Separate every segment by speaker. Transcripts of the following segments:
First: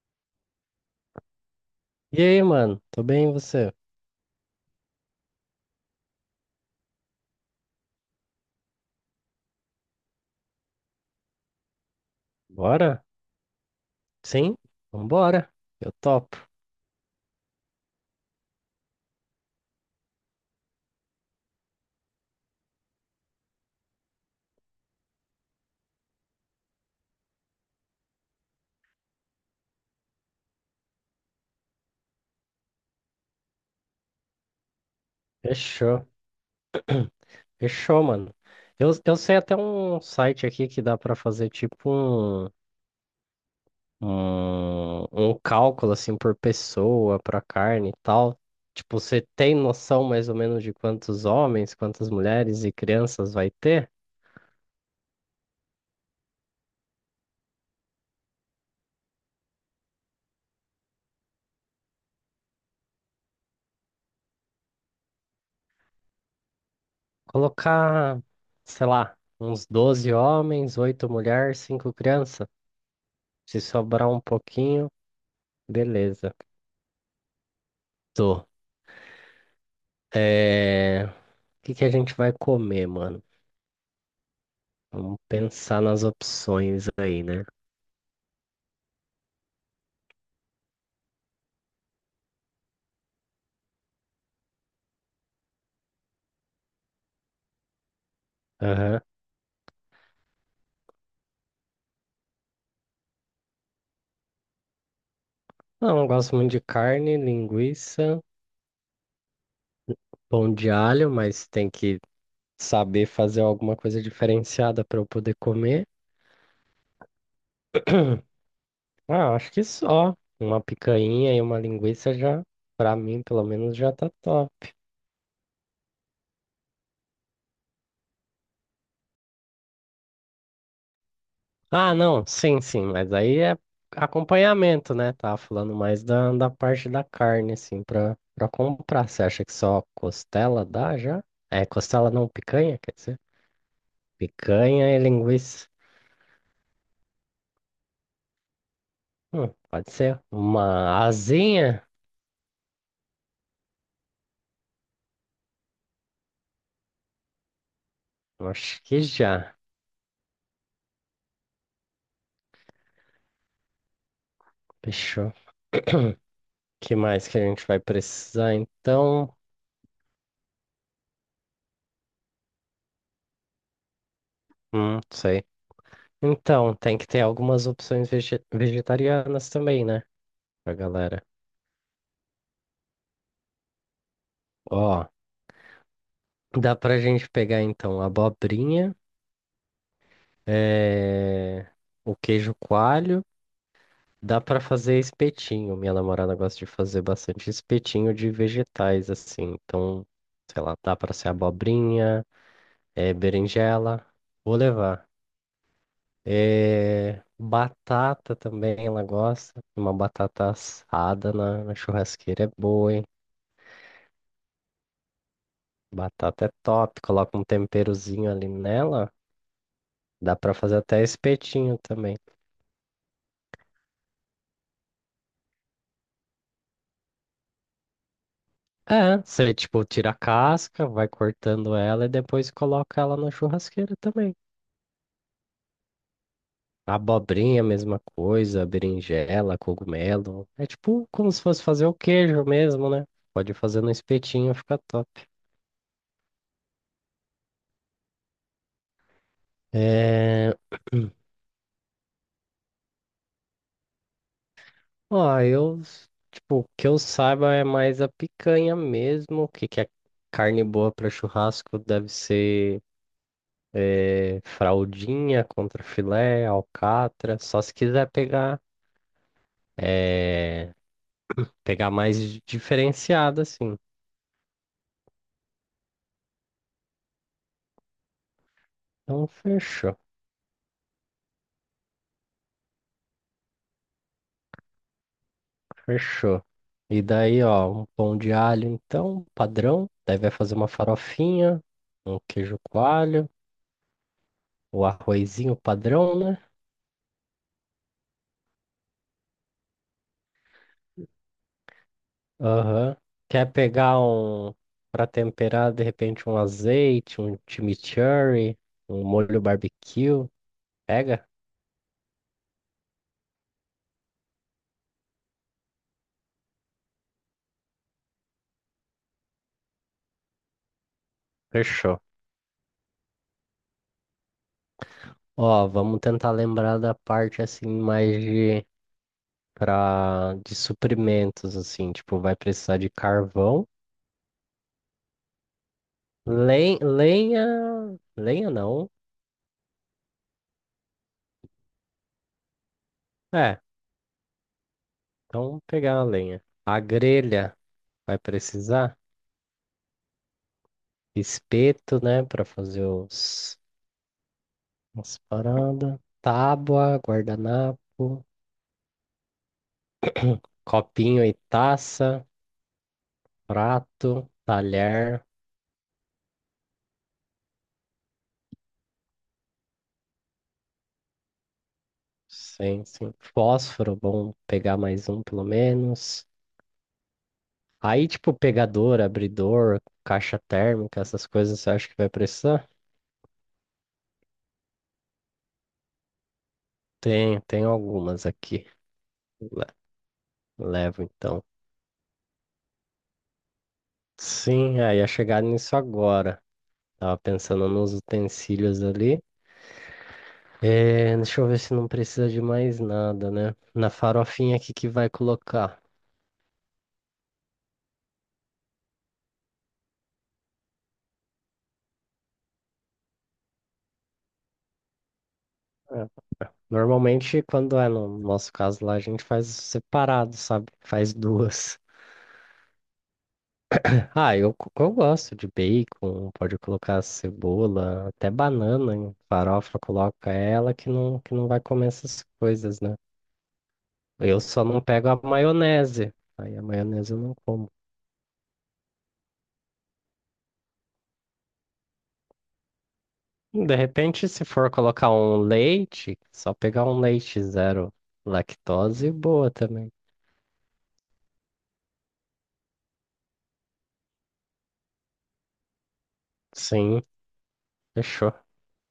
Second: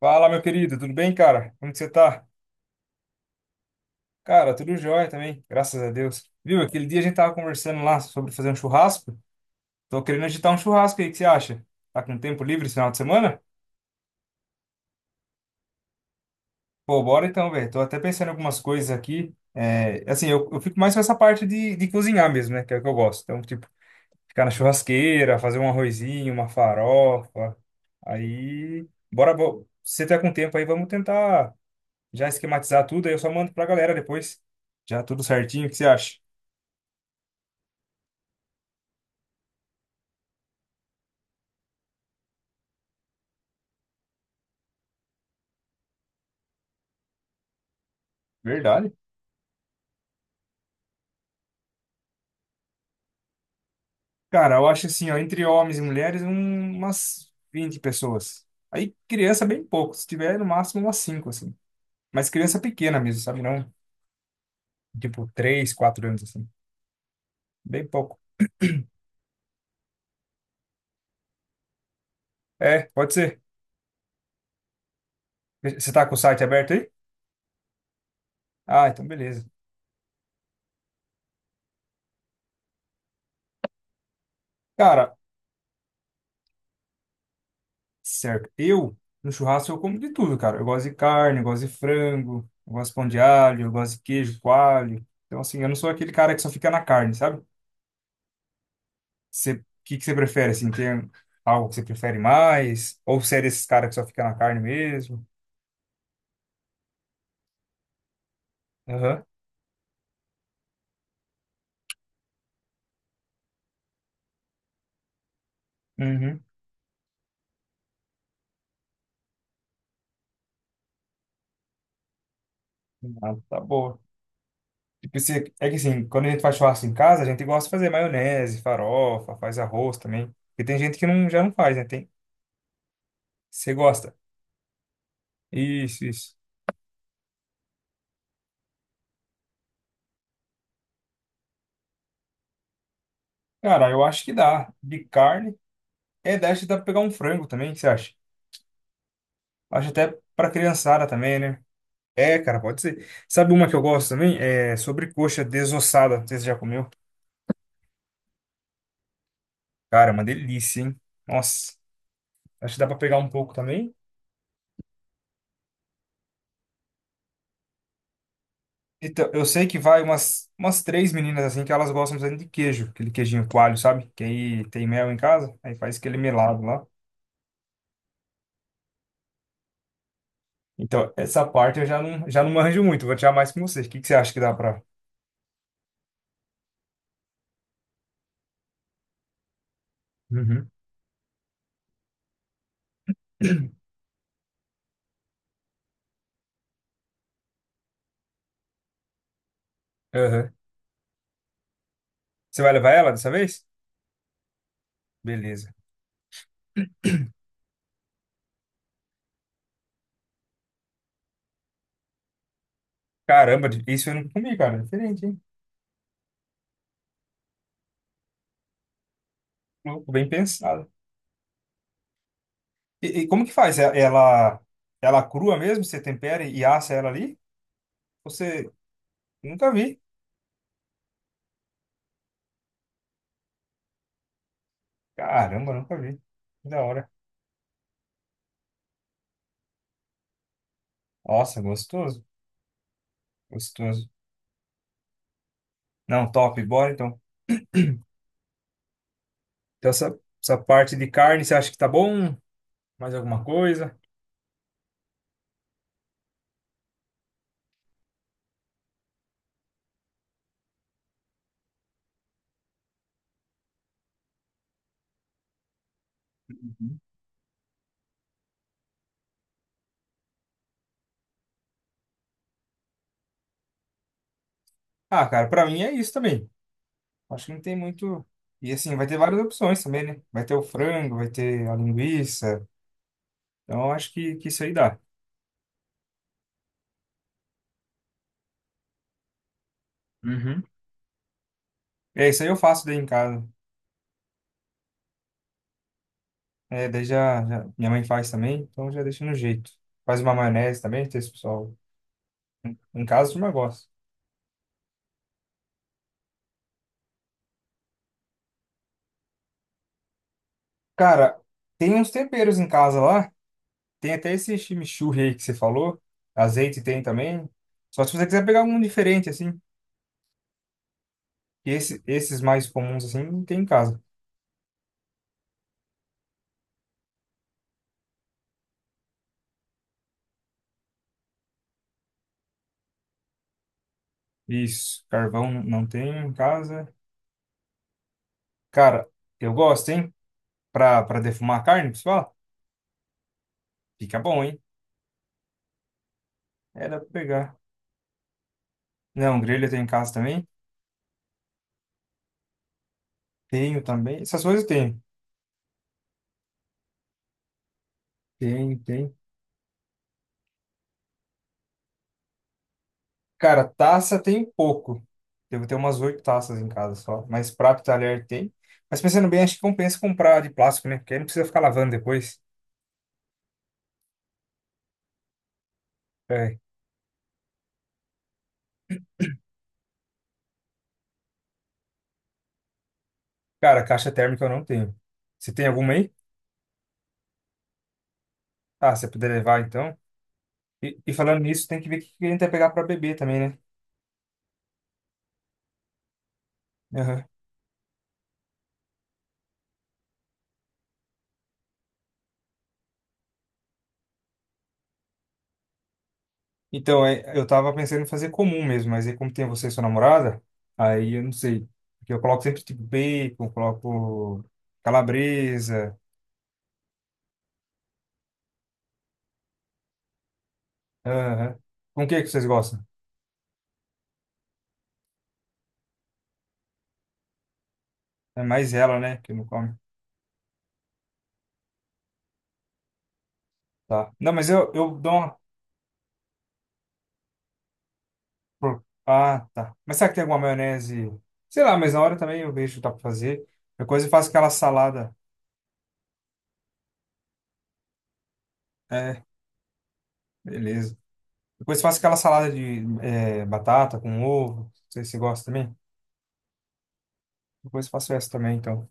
Speaker 1: Fala, meu querido, tudo bem, cara? Como que você
Speaker 2: E
Speaker 1: tá?
Speaker 2: aí, mano? Tô bem, e você?
Speaker 1: Cara, tudo jóia também, graças a Deus. Viu, aquele dia a gente tava conversando lá sobre fazer um churrasco. Tô querendo agitar um churrasco aí, o que você acha? Tá com tempo livre esse final de
Speaker 2: Bora?
Speaker 1: semana?
Speaker 2: Sim? Vambora. Eu topo.
Speaker 1: Pô, bora então, velho. Tô até pensando em algumas coisas aqui. É, assim, eu fico mais com essa parte de cozinhar mesmo, né? Que é o que eu gosto. Então, tipo, ficar na churrasqueira, fazer um arrozinho, uma farofa. Aí, bora, se você tá com tempo aí, vamos tentar já esquematizar tudo, aí eu só mando pra galera depois. Já tudo certinho, o que você
Speaker 2: Fechou.
Speaker 1: acha?
Speaker 2: Fechou, mano. Eu sei até um site aqui que dá pra fazer tipo um, um cálculo assim por pessoa, pra carne e tal.
Speaker 1: Verdade.
Speaker 2: Tipo, você tem noção mais ou menos de quantos homens, quantas mulheres e crianças vai ter?
Speaker 1: Cara, eu acho assim, ó, entre homens e mulheres, umas 20 pessoas. Aí criança bem pouco, se tiver no máximo umas 5 assim. Mas criança pequena mesmo, sabe? Não, tipo 3, 4 anos, assim. Bem pouco.
Speaker 2: Colocar, sei lá, uns 12 homens, 8 mulheres, 5 crianças.
Speaker 1: É, pode ser.
Speaker 2: Se sobrar um pouquinho,
Speaker 1: Você tá com o
Speaker 2: beleza.
Speaker 1: site aberto aí?
Speaker 2: Tô.
Speaker 1: Ah, então beleza.
Speaker 2: O que que a gente vai comer, mano?
Speaker 1: Cara.
Speaker 2: Vamos pensar nas opções aí, né?
Speaker 1: Certo. Eu, no churrasco, eu como de tudo, cara. Eu gosto de carne, eu gosto de frango, eu gosto de pão de alho, eu gosto de queijo, coalho. Então, assim, eu não sou aquele cara que só fica na carne, sabe?
Speaker 2: Aham.
Speaker 1: Você, o que que você prefere, assim? Tem algo que você prefere mais? Ou você é desses caras que só fica na carne mesmo?
Speaker 2: Não, eu gosto muito de carne, linguiça,
Speaker 1: Aham.
Speaker 2: pão de alho, mas tem que saber fazer alguma coisa diferenciada para eu poder comer.
Speaker 1: Uhum.
Speaker 2: Ah, acho que só. Uma picanha e uma linguiça já, pra mim,
Speaker 1: Ah,
Speaker 2: pelo
Speaker 1: tá
Speaker 2: menos, já
Speaker 1: boa.
Speaker 2: tá top.
Speaker 1: Tipo, você, é que assim, quando a gente faz churrasco em casa, a gente gosta de fazer maionese, farofa, faz arroz também. Porque tem gente que não, já não faz, né?
Speaker 2: Ah,
Speaker 1: Tem,
Speaker 2: não, sim, sim, mas aí é
Speaker 1: você gosta.
Speaker 2: acompanhamento, né? Tava falando mais
Speaker 1: Isso,
Speaker 2: da,
Speaker 1: isso.
Speaker 2: da parte da carne, assim, pra comprar. Você acha que só costela dá já? É, costela não, picanha, quer dizer?
Speaker 1: Cara, eu acho que dá.
Speaker 2: Picanha e
Speaker 1: De carne.
Speaker 2: linguiça.
Speaker 1: É, daí acho que dá pra pegar um frango também, o que você acha? Acho
Speaker 2: Pode
Speaker 1: até
Speaker 2: ser.
Speaker 1: pra criançada
Speaker 2: Uma
Speaker 1: também, né?
Speaker 2: asinha?
Speaker 1: É, cara, pode ser. Sabe uma que eu gosto também? É sobrecoxa desossada. Não sei se você já comeu.
Speaker 2: Acho que já.
Speaker 1: Cara, é uma delícia, hein? Nossa, acho que dá pra pegar um pouco também.
Speaker 2: Fechou. O Que mais que a gente vai precisar,
Speaker 1: Então,
Speaker 2: então?
Speaker 1: eu sei que vai umas três meninas assim que elas gostam bastante de queijo, aquele queijinho coalho, sabe? Que aí tem mel em
Speaker 2: Sei.
Speaker 1: casa, aí faz aquele melado
Speaker 2: Então,
Speaker 1: lá.
Speaker 2: tem que ter algumas opções vegetarianas também, né? Pra
Speaker 1: Então,
Speaker 2: galera.
Speaker 1: essa parte eu já não manjo muito, vou tirar mais com você. O que que você acha que dá pra.
Speaker 2: Ó. Dá pra gente pegar então a abobrinha,
Speaker 1: Uhum.
Speaker 2: eh, o queijo coalho. Dá pra fazer espetinho. Minha namorada gosta de fazer bastante espetinho de vegetais assim. Então,
Speaker 1: Aham.
Speaker 2: sei lá, dá pra ser abobrinha,
Speaker 1: Você vai levar ela dessa vez?
Speaker 2: berinjela. Vou levar.
Speaker 1: Beleza.
Speaker 2: Batata também ela gosta. Uma batata assada na churrasqueira é boa, hein?
Speaker 1: Caramba, isso eu não comi, cara. Diferente, hein?
Speaker 2: Batata é top. Coloca um temperozinho ali nela.
Speaker 1: Louco, bem
Speaker 2: Dá pra fazer
Speaker 1: pensado.
Speaker 2: até espetinho também.
Speaker 1: E como que faz? Ela crua mesmo? Você tempera e assa ela ali? Você
Speaker 2: É, você,
Speaker 1: nunca
Speaker 2: tipo,
Speaker 1: vi.
Speaker 2: tira a casca, vai cortando ela e depois coloca ela na churrasqueira também.
Speaker 1: Caramba, nunca vi. Que da
Speaker 2: A
Speaker 1: hora.
Speaker 2: abobrinha, a mesma coisa, berinjela, cogumelo. É tipo como se
Speaker 1: Nossa,
Speaker 2: fosse fazer o
Speaker 1: gostoso.
Speaker 2: queijo mesmo, né? Pode fazer no
Speaker 1: Gostoso.
Speaker 2: espetinho, fica top.
Speaker 1: Não, top. Bora então. Então, essa,
Speaker 2: É...
Speaker 1: essa parte de carne, você acha que tá bom? Mais alguma coisa?
Speaker 2: Ó, tipo, o que eu saiba é mais a picanha mesmo. O que que é carne boa para churrasco deve ser. É, fraldinha, contrafilé,
Speaker 1: Uhum.
Speaker 2: alcatra. Só se quiser pegar. É, pegar mais diferenciada, assim.
Speaker 1: Ah, cara, pra mim é isso também. Acho que não tem muito. E assim, vai ter
Speaker 2: Então,
Speaker 1: várias opções
Speaker 2: fechou,
Speaker 1: também, né? Vai ter o frango, vai ter a linguiça. Então, acho que isso aí dá.
Speaker 2: fechou. E daí, ó, um pão de alho, então, padrão. Daí vai fazer uma farofinha, um
Speaker 1: É, isso aí eu
Speaker 2: queijo
Speaker 1: faço daí em
Speaker 2: coalho,
Speaker 1: casa.
Speaker 2: o arrozinho padrão, né?
Speaker 1: É, daí minha mãe faz também, então já deixa no jeito. Faz uma maionese também, tem esse pessoal.
Speaker 2: Aham.
Speaker 1: Em casa, a turma
Speaker 2: Quer
Speaker 1: gosta.
Speaker 2: pegar um, pra temperar, de repente, um azeite, um chimichurri, um molho barbecue? Pega?
Speaker 1: Cara, tem uns temperos em casa lá. Tem até esse chimichurri aí que você falou. Azeite tem também. Só se você quiser pegar algum diferente, assim. Que
Speaker 2: Fechou.
Speaker 1: Esses mais comuns, assim, não tem em casa.
Speaker 2: Ó, vamos tentar lembrar da parte, assim, mais de para de suprimentos assim, tipo, vai precisar de carvão,
Speaker 1: Isso, carvão não tem em casa.
Speaker 2: lenha, lenha não.
Speaker 1: Cara, eu gosto, hein? Pra defumar a carne, pessoal.
Speaker 2: É,
Speaker 1: Fica bom, hein?
Speaker 2: então pegar a lenha. A
Speaker 1: É, dá pra pegar.
Speaker 2: grelha vai precisar
Speaker 1: Não, grelha tem em casa também.
Speaker 2: espeto, né, para fazer os
Speaker 1: Tenho também. Essas coisas eu tenho.
Speaker 2: as paradas, tábua, guardanapo,
Speaker 1: Tem, tem.
Speaker 2: copinho e taça,
Speaker 1: Cara, taça
Speaker 2: prato,
Speaker 1: tem pouco.
Speaker 2: talher,
Speaker 1: Devo ter umas oito taças em casa só. Mas prato e talher tem. Mas pensando bem, acho que compensa comprar de plástico, né? Porque aí não precisa ficar lavando depois.
Speaker 2: sim, sim. Fósforo, bom pegar mais um pelo menos.
Speaker 1: É.
Speaker 2: Aí, tipo, pegador, abridor, caixa térmica, essas coisas você acha que vai precisar?
Speaker 1: Cara, caixa térmica eu não tenho. Você tem alguma aí?
Speaker 2: Tem algumas aqui.
Speaker 1: Ah, se você puder levar
Speaker 2: Le-
Speaker 1: então. E,
Speaker 2: Levo
Speaker 1: e falando
Speaker 2: então.
Speaker 1: nisso, tem que ver o que a gente vai pegar para beber também, né?
Speaker 2: Sim, aí ia chegar nisso agora. Tava
Speaker 1: Aham.
Speaker 2: pensando nos utensílios ali. É, deixa eu ver se não precisa de mais nada, né? Na farofinha aqui que vai colocar.
Speaker 1: Então, é, eu tava pensando em fazer comum mesmo, mas aí como tem você e sua namorada, aí eu não sei. Porque eu coloco sempre tipo bacon, coloco calabresa.
Speaker 2: É, normalmente, quando é no nosso caso lá, a gente faz separado, sabe? Faz
Speaker 1: Aham.
Speaker 2: duas.
Speaker 1: Com o que que vocês gostam?
Speaker 2: Ah, eu gosto de bacon, pode colocar cebola, até
Speaker 1: É mais
Speaker 2: banana
Speaker 1: ela,
Speaker 2: em
Speaker 1: né, que não come.
Speaker 2: farofa, coloca ela que não vai comer essas coisas, né?
Speaker 1: Tá. Não,
Speaker 2: Eu
Speaker 1: mas
Speaker 2: só
Speaker 1: eu,
Speaker 2: não
Speaker 1: eu
Speaker 2: pego
Speaker 1: dou
Speaker 2: a
Speaker 1: uma.
Speaker 2: maionese, aí a maionese eu não como.
Speaker 1: Ah, tá. Mas será que tem alguma maionese? Sei lá, mas na hora também eu vejo o que dá pra fazer.
Speaker 2: De
Speaker 1: Depois eu faço
Speaker 2: repente, se
Speaker 1: aquela
Speaker 2: for colocar
Speaker 1: salada.
Speaker 2: um leite, só pegar um leite zero lactose,
Speaker 1: É,
Speaker 2: boa também.
Speaker 1: beleza. Depois eu faço aquela salada de batata com ovo. Não sei se você gosta também.
Speaker 2: Sim,
Speaker 1: Depois eu faço essa
Speaker 2: fechou.
Speaker 1: também, então.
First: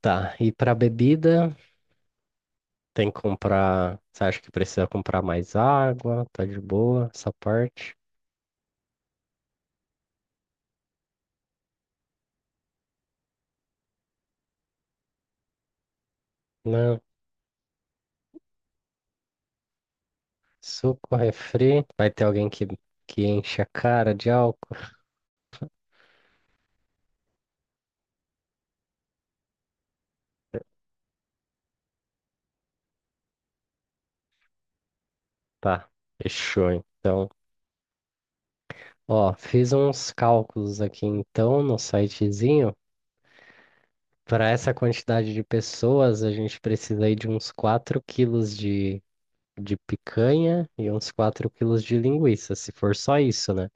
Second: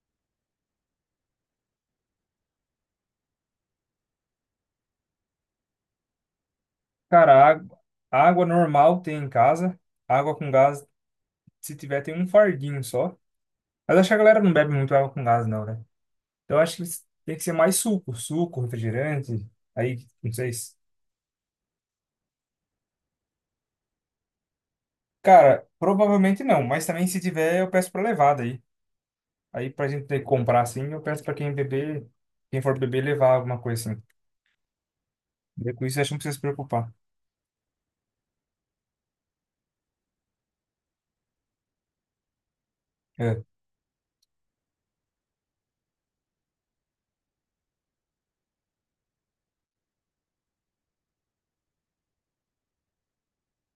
Speaker 2: Tá, e pra bebida, tem que comprar. Você acha que precisa comprar mais água? Tá de boa essa
Speaker 1: Cara, água,
Speaker 2: parte?
Speaker 1: água normal tem em casa. Água com gás, se tiver, tem um fardinho só. Mas acho que a galera não bebe muito água com gás, não, né? Então, eu acho que
Speaker 2: Né?
Speaker 1: tem que ser mais suco, refrigerante. Aí, não sei se.
Speaker 2: Suco, refri. Vai ter alguém que enche a cara de álcool?
Speaker 1: Cara, provavelmente não, mas também se tiver, eu peço pra levar daí. Aí, pra gente ter que comprar assim, eu peço pra quem beber, quem for beber, levar alguma coisa assim. Daí, com
Speaker 2: Tá,
Speaker 1: isso, eu acho que não precisa se
Speaker 2: fechou
Speaker 1: preocupar.
Speaker 2: então. Ó, fiz uns cálculos aqui então no sitezinho.
Speaker 1: É.
Speaker 2: Para essa quantidade de pessoas, a gente precisa aí de uns 4 quilos de picanha e uns 4 quilos de linguiça, se for só isso, né?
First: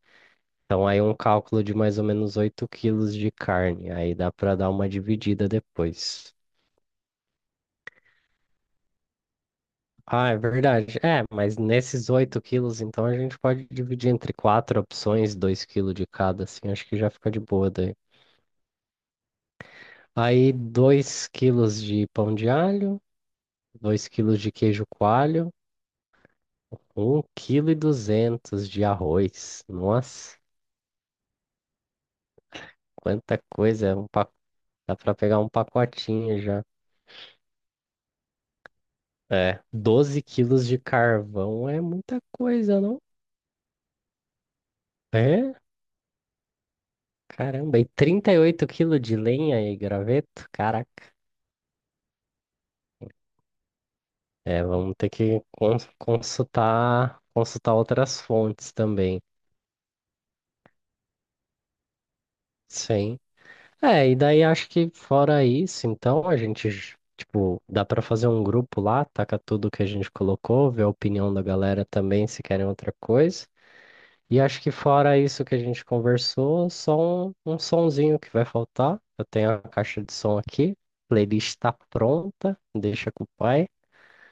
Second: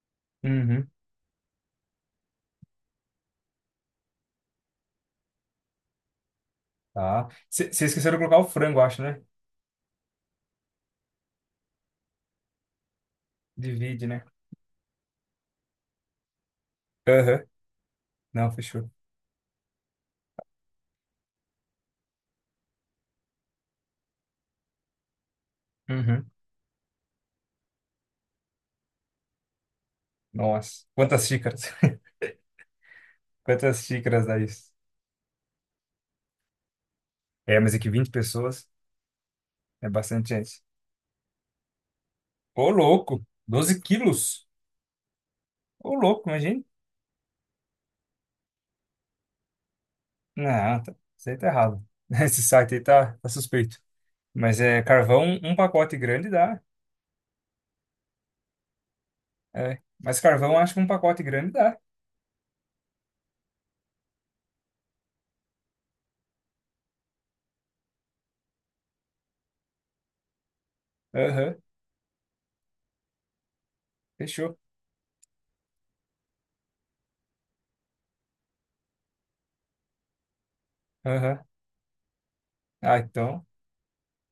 Speaker 2: Então
Speaker 1: Uhum.
Speaker 2: aí um cálculo de mais ou menos 8 quilos de carne. Aí dá para dar uma dividida depois.
Speaker 1: Tá. Vocês esqueceram de colocar o frango, acho, né?
Speaker 2: Ah, é verdade. É, mas nesses 8 quilos, então, a gente pode
Speaker 1: Divide,
Speaker 2: dividir
Speaker 1: né?
Speaker 2: entre quatro opções, 2 quilos de cada, assim, acho que já fica de
Speaker 1: Aham.
Speaker 2: boa daí.
Speaker 1: Não, fechou.
Speaker 2: Aí, 2 quilos de pão de alho, 2 quilos de queijo coalho,
Speaker 1: Uhum.
Speaker 2: um quilo e 200 de arroz. Nossa,
Speaker 1: Nossa. Quantas xícaras?
Speaker 2: quanta
Speaker 1: Quantas
Speaker 2: coisa,
Speaker 1: xícaras dá isso?
Speaker 2: dá pra pegar um pacotinho já.
Speaker 1: É, mas é que 20 pessoas
Speaker 2: É,
Speaker 1: é
Speaker 2: 12
Speaker 1: bastante gente.
Speaker 2: quilos de carvão é muita
Speaker 1: Ô,
Speaker 2: coisa, não?
Speaker 1: louco! Doze quilos?
Speaker 2: É?
Speaker 1: Ô, louco, imagina.
Speaker 2: Caramba, e 38 quilos de lenha e graveto?
Speaker 1: Não,
Speaker 2: Caraca.
Speaker 1: tá, isso aí tá errado. Esse site aí tá suspeito. Mas
Speaker 2: É,
Speaker 1: é
Speaker 2: vamos ter
Speaker 1: carvão,
Speaker 2: que
Speaker 1: um
Speaker 2: cons-
Speaker 1: pacote grande dá.
Speaker 2: consultar, consultar outras fontes também.
Speaker 1: É. Mas carvão, acho que um pacote grande dá.
Speaker 2: Sim. É, e daí acho que fora isso, então a gente, tipo, dá pra fazer um grupo lá, taca tudo que a gente colocou, ver a opinião da
Speaker 1: Aham,
Speaker 2: galera também, se querem outra coisa. E
Speaker 1: fechou.
Speaker 2: acho que fora isso que a gente conversou, só um sonzinho que vai faltar. Eu tenho a caixa de som aqui,
Speaker 1: Aham.
Speaker 2: playlist tá pronta,
Speaker 1: Ah,
Speaker 2: deixa com o
Speaker 1: então,
Speaker 2: pai.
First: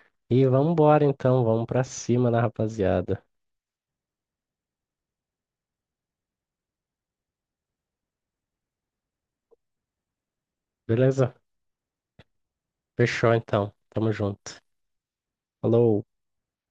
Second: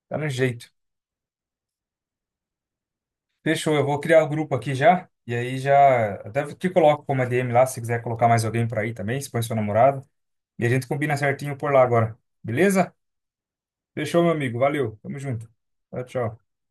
Speaker 1: tá no
Speaker 2: E vamos
Speaker 1: jeito.
Speaker 2: embora então, vamos pra cima, né, rapaziada?
Speaker 1: Fechou, eu vou criar o grupo aqui já. E aí já. Até te coloco como a ADM lá, se quiser colocar mais alguém pra ir também, se põe seu namorado. E a gente combina
Speaker 2: Beleza?
Speaker 1: certinho por lá agora. Beleza?
Speaker 2: Fechou então. Tamo
Speaker 1: Fechou, meu amigo.
Speaker 2: junto.
Speaker 1: Valeu. Tamo junto. Tchau,
Speaker 2: Falou.
Speaker 1: tchau.